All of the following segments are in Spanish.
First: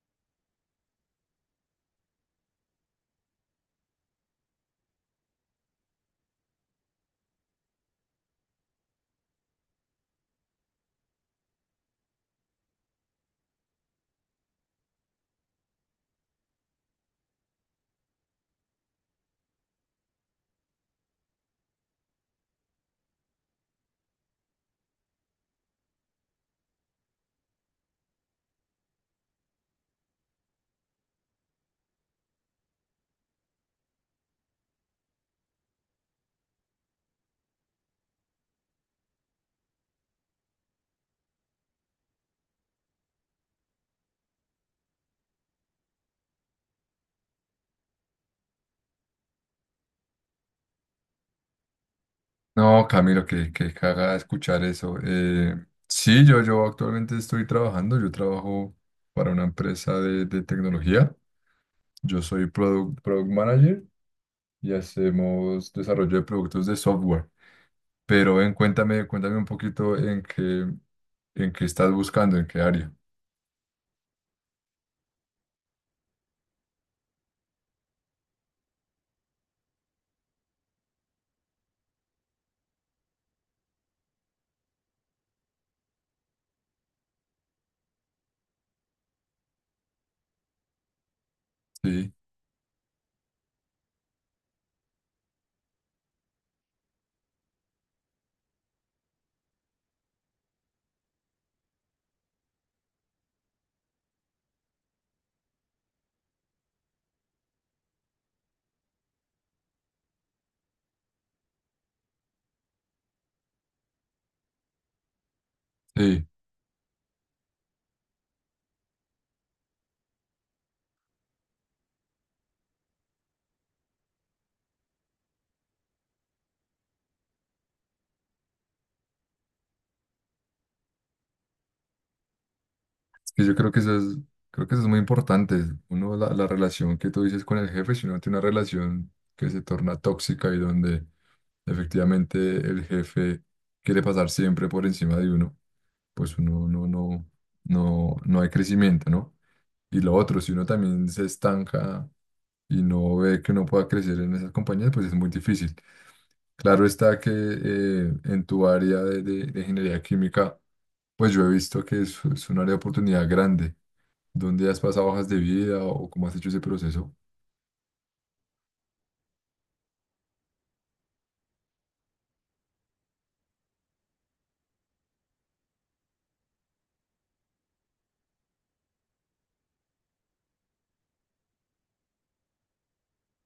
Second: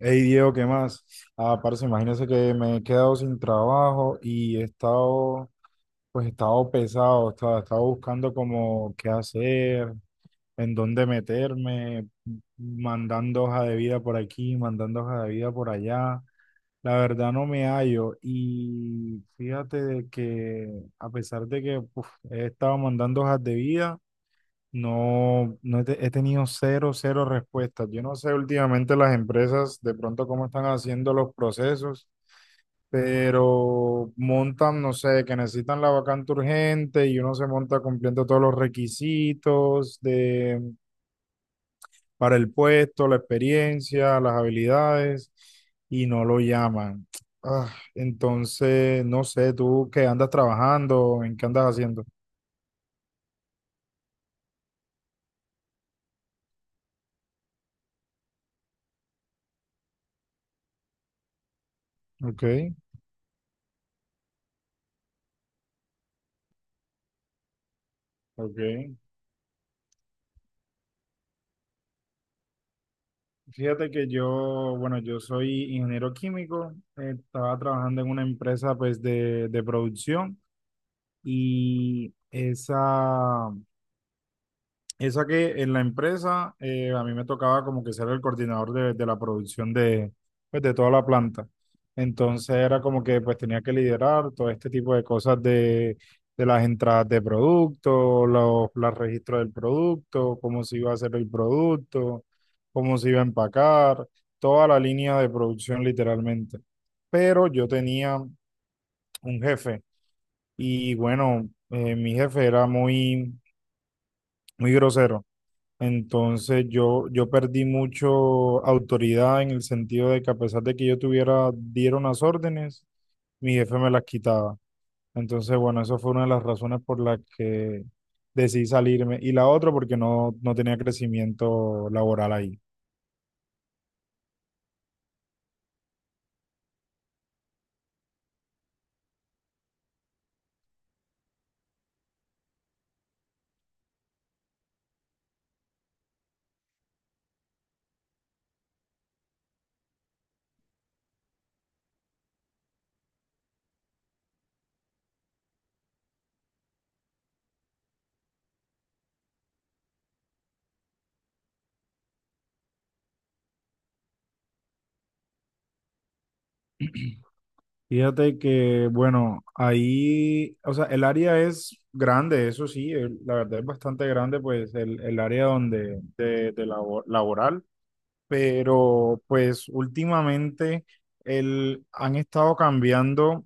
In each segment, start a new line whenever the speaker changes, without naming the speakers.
Hey Diego, ¿qué más? Ah, parce, imagínese que me he quedado sin trabajo y he estado, pues he estado pesado, estaba buscando como qué hacer, en dónde meterme, mandando hoja de vida por aquí, mandando hoja de vida por allá. La verdad no me hallo y fíjate de que a pesar de que he estado mandando hojas de vida, no, no he, te- he tenido cero, cero respuestas. Yo no sé últimamente las empresas de pronto cómo están haciendo los procesos, pero montan, no sé, que necesitan la vacante urgente y uno se monta cumpliendo todos los requisitos de, para el puesto, la experiencia, las habilidades y no lo llaman. Ah, entonces, no sé, tú qué andas trabajando, en qué andas haciendo.
No, Camilo, que caga escuchar eso. Sí, yo actualmente estoy trabajando, yo trabajo para una empresa de tecnología. Yo
Ok,
soy product manager y hacemos desarrollo de productos de software. Pero ven,
ok.
cuéntame, cuéntame un poquito en qué estás buscando, en qué área.
Fíjate que yo soy ingeniero químico, estaba trabajando en una empresa pues de producción y esa que en la empresa a mí me tocaba como que ser el coordinador de la producción de, pues, de toda la planta.
Sí,
Entonces era como que pues tenía que liderar todo este tipo de cosas de las entradas de producto, los registros del producto, cómo se iba a hacer el producto, cómo se iba a empacar, toda la línea de producción literalmente. Pero yo tenía un jefe y bueno, mi jefe era muy grosero.
sí.
Entonces yo perdí mucho autoridad en el sentido de que a pesar de que yo tuviera, dieron las órdenes, mi jefe me las quitaba. Entonces, bueno, eso fue una de las razones por las que decidí salirme. Y la otra porque no, no tenía crecimiento laboral ahí.
Es que yo creo que eso es, creo que eso es muy importante. Uno, la relación que tú dices con el jefe, si uno tiene una relación que se torna tóxica y donde efectivamente el jefe quiere pasar siempre por encima de uno, pues uno no hay crecimiento, ¿no? Y lo otro, si uno también se estanca y no ve que uno pueda crecer en esas compañías, pues es muy difícil. Claro está que en tu área de, de ingeniería química, pues yo he visto que es un área de oportunidad grande. ¿Dónde has pasado hojas de vida o cómo has hecho ese proceso?
Fíjate que, bueno, ahí, o sea, el área es grande, eso sí, la verdad es bastante grande, pues el área donde, laboral. Pero pues últimamente han estado cambiando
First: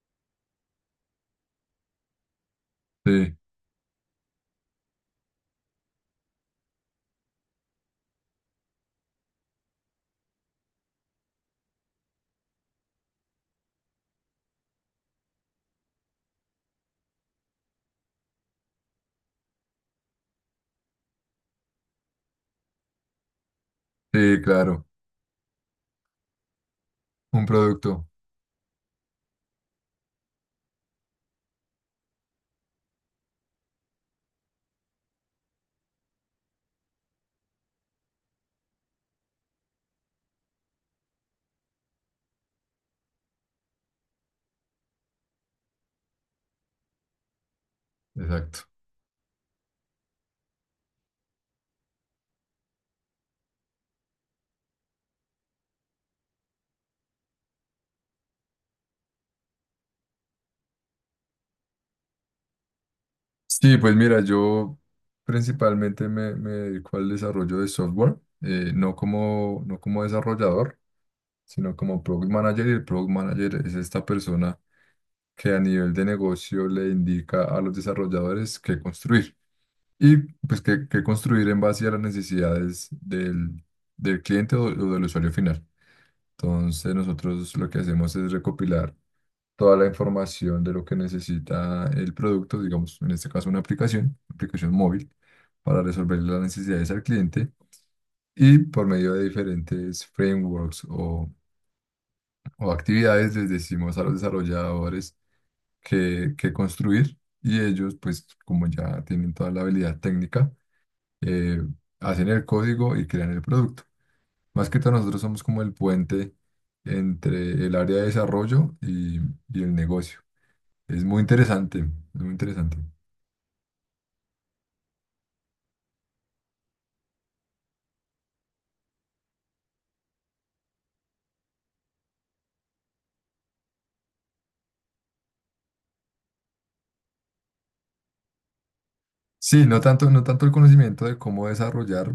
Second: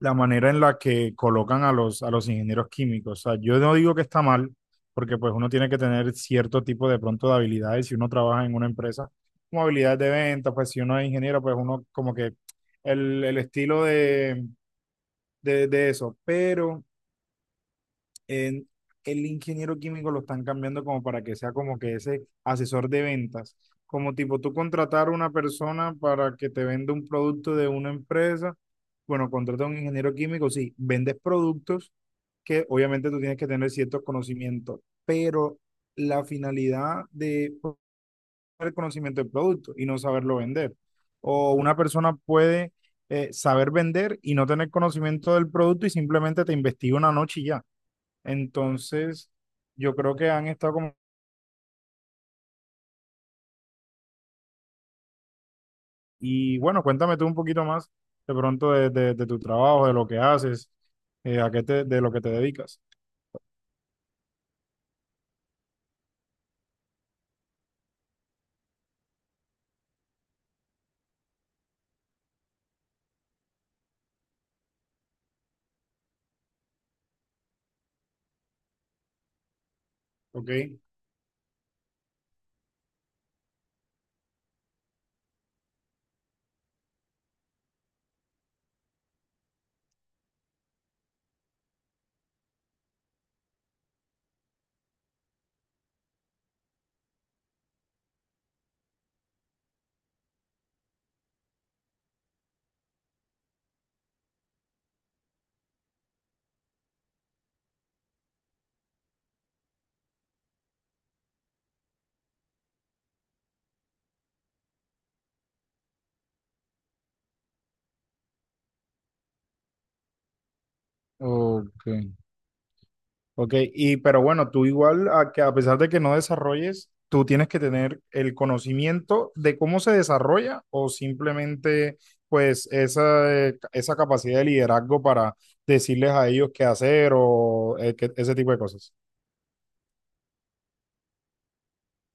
la manera en la que colocan a a los ingenieros químicos. O
Sí,
sea, yo no digo que está mal, porque pues uno tiene que tener cierto tipo de pronto de habilidades si uno trabaja en una empresa, como habilidades de venta, pues si uno es ingeniero, pues uno como que el estilo de eso, pero en- el ingeniero químico lo están cambiando como para que sea como que ese asesor de ventas, como
sí,
tipo tú
claro,
contratar a una persona para que te venda un
un
producto de una
producto,
empresa, bueno, contrata a un ingeniero químico, sí, vendes productos que obviamente tú tienes que tener ciertos conocimientos, pero la finalidad de el conocimiento del producto y no saberlo vender. O una persona puede saber vender y no tener conocimiento del producto y simplemente te investiga una noche y ya.
exacto.
Entonces, yo creo que han estado como… Y bueno, cuéntame tú un poquito más de pronto de tu trabajo, de lo que haces, a qué te, de lo que te dedicas.
Sí, pues mira, yo principalmente me dedico al desarrollo de software, no como, no como desarrollador, sino como product manager. Y el product manager es esta persona que a nivel de negocio le indica a los desarrolladores qué construir y
Ok.
pues qué, qué construir en base a las necesidades del, del cliente o del usuario final. Entonces nosotros lo que hacemos es recopilar toda la información de lo que necesita el producto, digamos, en este caso una aplicación, aplicación móvil, para resolver las necesidades al cliente y por medio de diferentes frameworks o actividades les decimos a los desarrolladores que qué construir y ellos, pues como ya tienen toda la habilidad técnica, eh, hacen el código y crean el producto. Más que todo nosotros somos como el puente entre el área de desarrollo y el negocio. Es muy interesante,
Ok.
es muy interesante.
Ok, y pero bueno, tú igual, a, que a pesar de que no desarrolles, tú tienes que tener el conocimiento de cómo se desarrolla o simplemente pues esa, esa capacidad de liderazgo para decirles a ellos qué hacer o ese tipo de cosas.
Sí, no tanto, no tanto el conocimiento de cómo desarrollar,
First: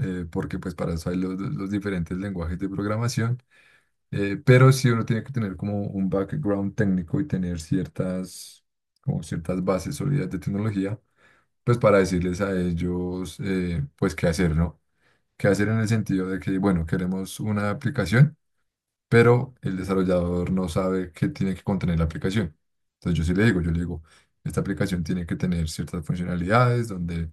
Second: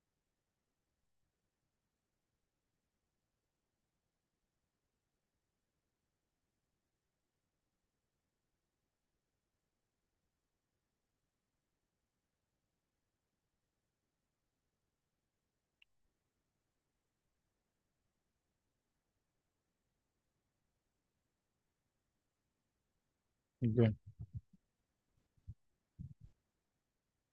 porque pues para eso hay los diferentes lenguajes de programación, pero sí uno tiene que tener como un background técnico y tener ciertas, como ciertas bases sólidas de tecnología, pues para decirles a ellos, pues qué hacer, ¿no? Qué hacer en el sentido de que, bueno, queremos una aplicación. Pero el desarrollador no sabe qué tiene que contener la aplicación. Entonces yo sí le digo, yo le digo,
Ok.
esta aplicación tiene que tener ciertas funcionalidades donde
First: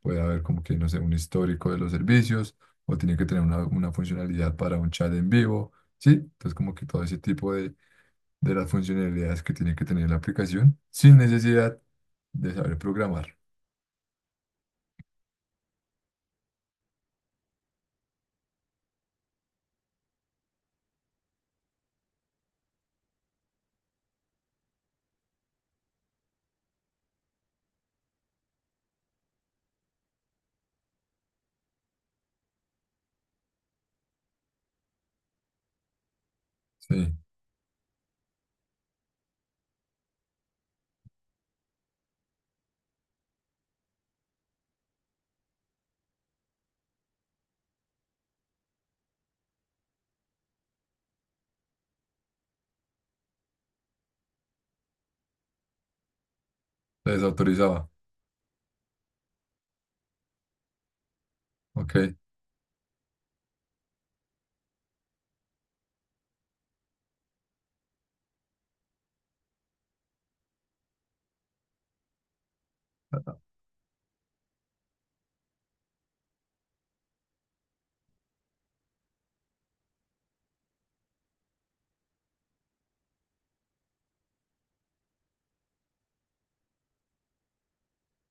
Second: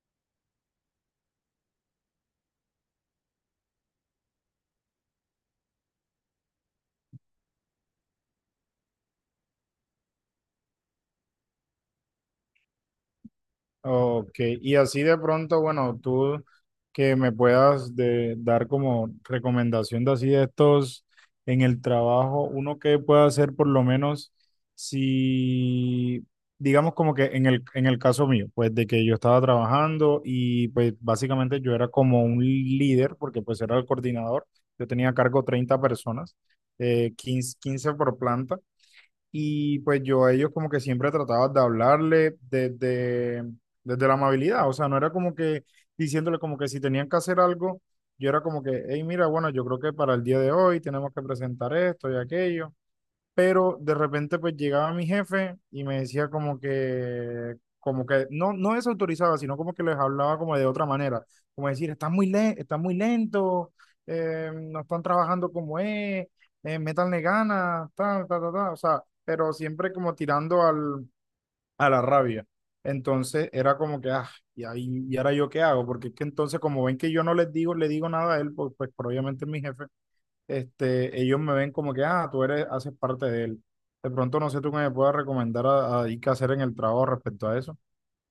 puede haber como que, no sé, un histórico de los servicios o tiene que tener una funcionalidad para un chat en vivo, ¿sí? Entonces como que todo ese tipo de las funcionalidades que tiene que tener la aplicación sin necesidad de saber programar,
Ok, y así de pronto, bueno, tú que me puedas dar como recomendación de así de estos en el trabajo, uno que pueda hacer por lo menos si, digamos como que en en el caso mío, pues de que yo estaba trabajando y pues básicamente yo era como un líder, porque pues era el coordinador, yo tenía a cargo 30 personas,
¿sí?
15 15 por planta. Y pues yo a ellos como que siempre trataba de hablarle desde, desde la amabilidad, o sea, no era como que diciéndole como que si tenían que hacer algo, yo era como que, hey, mira, bueno, yo creo que para el día de hoy tenemos que presentar esto y aquello pero de repente pues llegaba mi jefe y me decía
Se desautorizaba,
no, no desautorizaba, sino como que les hablaba como de otra manera, como decir,
¿ok?
están muy, le están muy lento, no están trabajando como es, métanle ganas, ta, ta, ta, ta, o sea, pero siempre como tirando al, a la rabia. Entonces era como que, ah, y ahora yo qué hago, porque es que entonces como ven que yo no les digo, le digo nada a él, pues pero obviamente es mi jefe este, ellos me ven como que, ah, tú eres, haces parte de él. De pronto no sé tú qué me puedas recomendar y qué hacer en el trabajo respecto a eso.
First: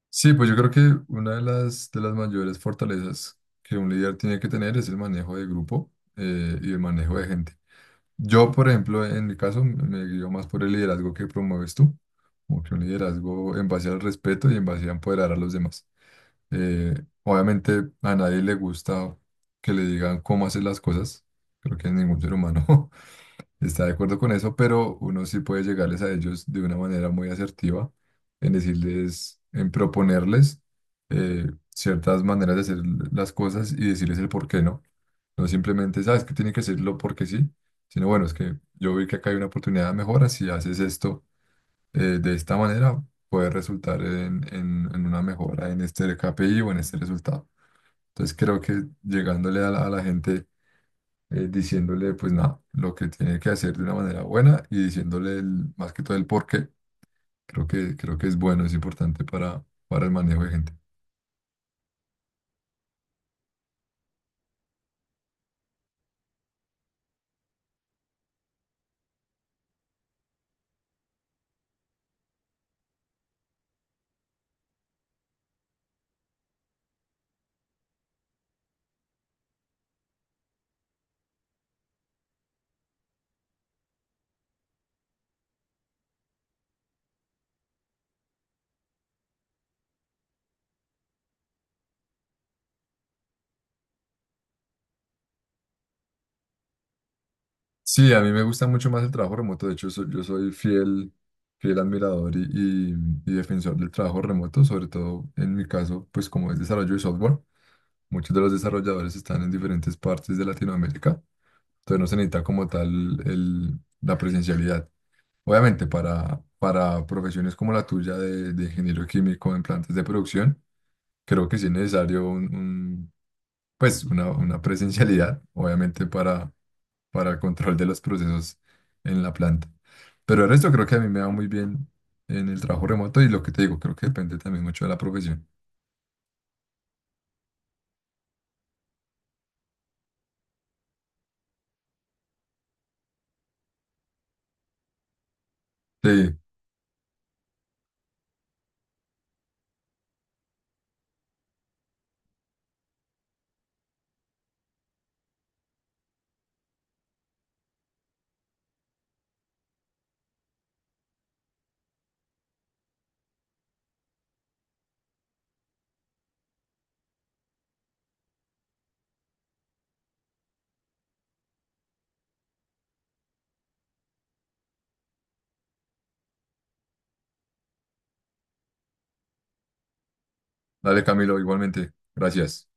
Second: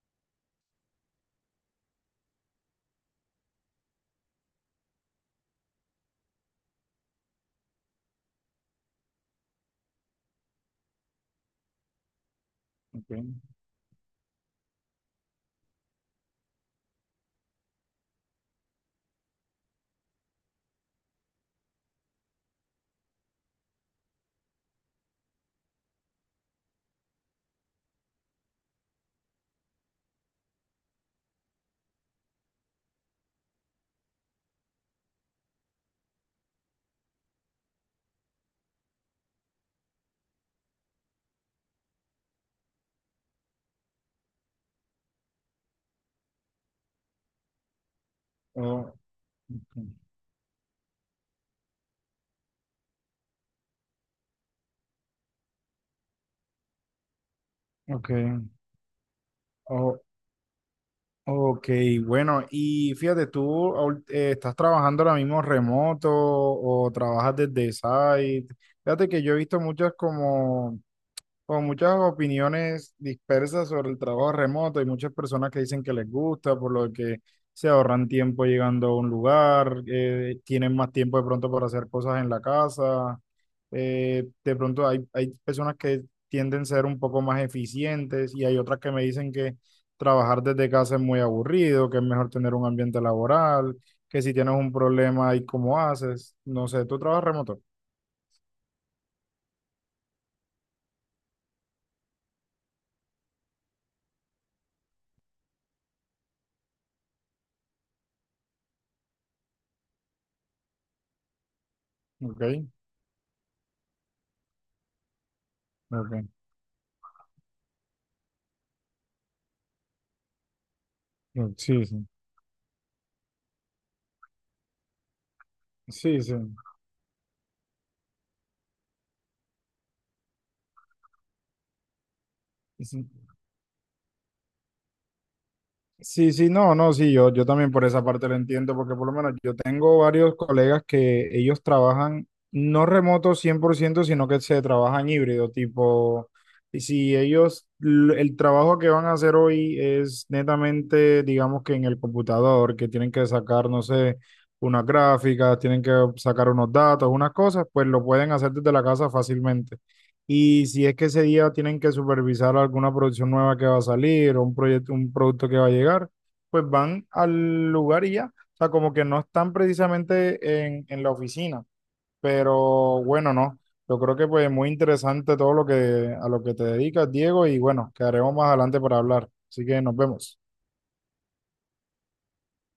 Sí, pues yo creo que una de las mayores fortalezas que un líder tiene que tener es el manejo de grupo y el manejo de gente. Yo, por ejemplo, en mi caso, me guío más por el liderazgo que promueves tú, como que un
Ok.
liderazgo en base al respeto y en base a empoderar a los demás. Eh, obviamente a nadie le gusta que le digan cómo hacer las cosas, creo que a ningún ser humano, está de acuerdo con eso, pero uno sí puede llegarles a ellos de una manera muy asertiva, en decirles, en proponerles ciertas maneras de hacer las cosas y decirles el por qué no. No simplemente, sabes que tiene que hacerlo porque sí, sino bueno, es que yo vi que acá hay una oportunidad de mejora, si haces esto de esta manera, puede resultar en, en una mejora en este KPI o en este resultado. Entonces creo que
O-
llegándole a la gente diciéndole pues nada, lo que tiene que hacer de una manera buena y diciéndole más que todo el por qué.
ok.
Creo que es bueno, es importante
O-
para el manejo de gente.
ok, bueno, y fíjate, ¿ estás trabajando ahora mismo remoto o trabajas desde site? Fíjate que yo he visto muchas como con muchas opiniones dispersas sobre el trabajo remoto y muchas personas que dicen que les gusta, por lo que se ahorran tiempo llegando a un lugar, tienen más tiempo de pronto para hacer cosas en la casa. Hay personas que tienden a ser un poco más eficientes y hay otras que me dicen que trabajar desde casa es muy aburrido, que es mejor tener un ambiente laboral, que si tienes un problema y cómo haces, no sé, tú trabajas remoto,
Sí, a mí me gusta mucho más el trabajo remoto. De hecho, yo soy fiel, fiel admirador y- y defensor del trabajo remoto, sobre todo en mi caso, pues como es desarrollo de software, muchos de los desarrolladores están en diferentes partes de Latinoamérica, entonces no se necesita como
¿ok?
tal la presencialidad. Obviamente,
Ok,
para profesiones como la tuya de ingeniero químico en plantas de producción, creo
ok,
que sí es
sí, sí,
necesario pues una presencialidad, obviamente,
sí, sí.
para el control de los procesos en la planta. Pero el resto creo que a mí me va muy bien en el trabajo
Sí.
remoto y lo que te digo, creo que depende también mucho de la profesión.
Sí, sí, no, no, sí, yo también por esa parte lo entiendo, porque por lo menos yo tengo varios colegas que ellos trabajan no remoto 100%, sino que se trabajan híbrido, tipo,
Sí,
y si ellos, el trabajo que van a hacer hoy es netamente, digamos que en el computador, que tienen que sacar, no sé, unas gráficas, tienen que sacar unos datos, unas cosas, pues lo pueden hacer desde la casa fácilmente. Y si es que ese día tienen que supervisar alguna producción nueva que va a salir o un proyecto, un producto que va a llegar, pues van al lugar y ya. O sea, como que no están precisamente en la oficina. Pero bueno, no. Yo creo que pues muy interesante todo lo que a lo que te dedicas, Diego, y bueno, quedaremos más adelante para hablar. Así que nos vemos.
dale Camilo, igualmente. Gracias.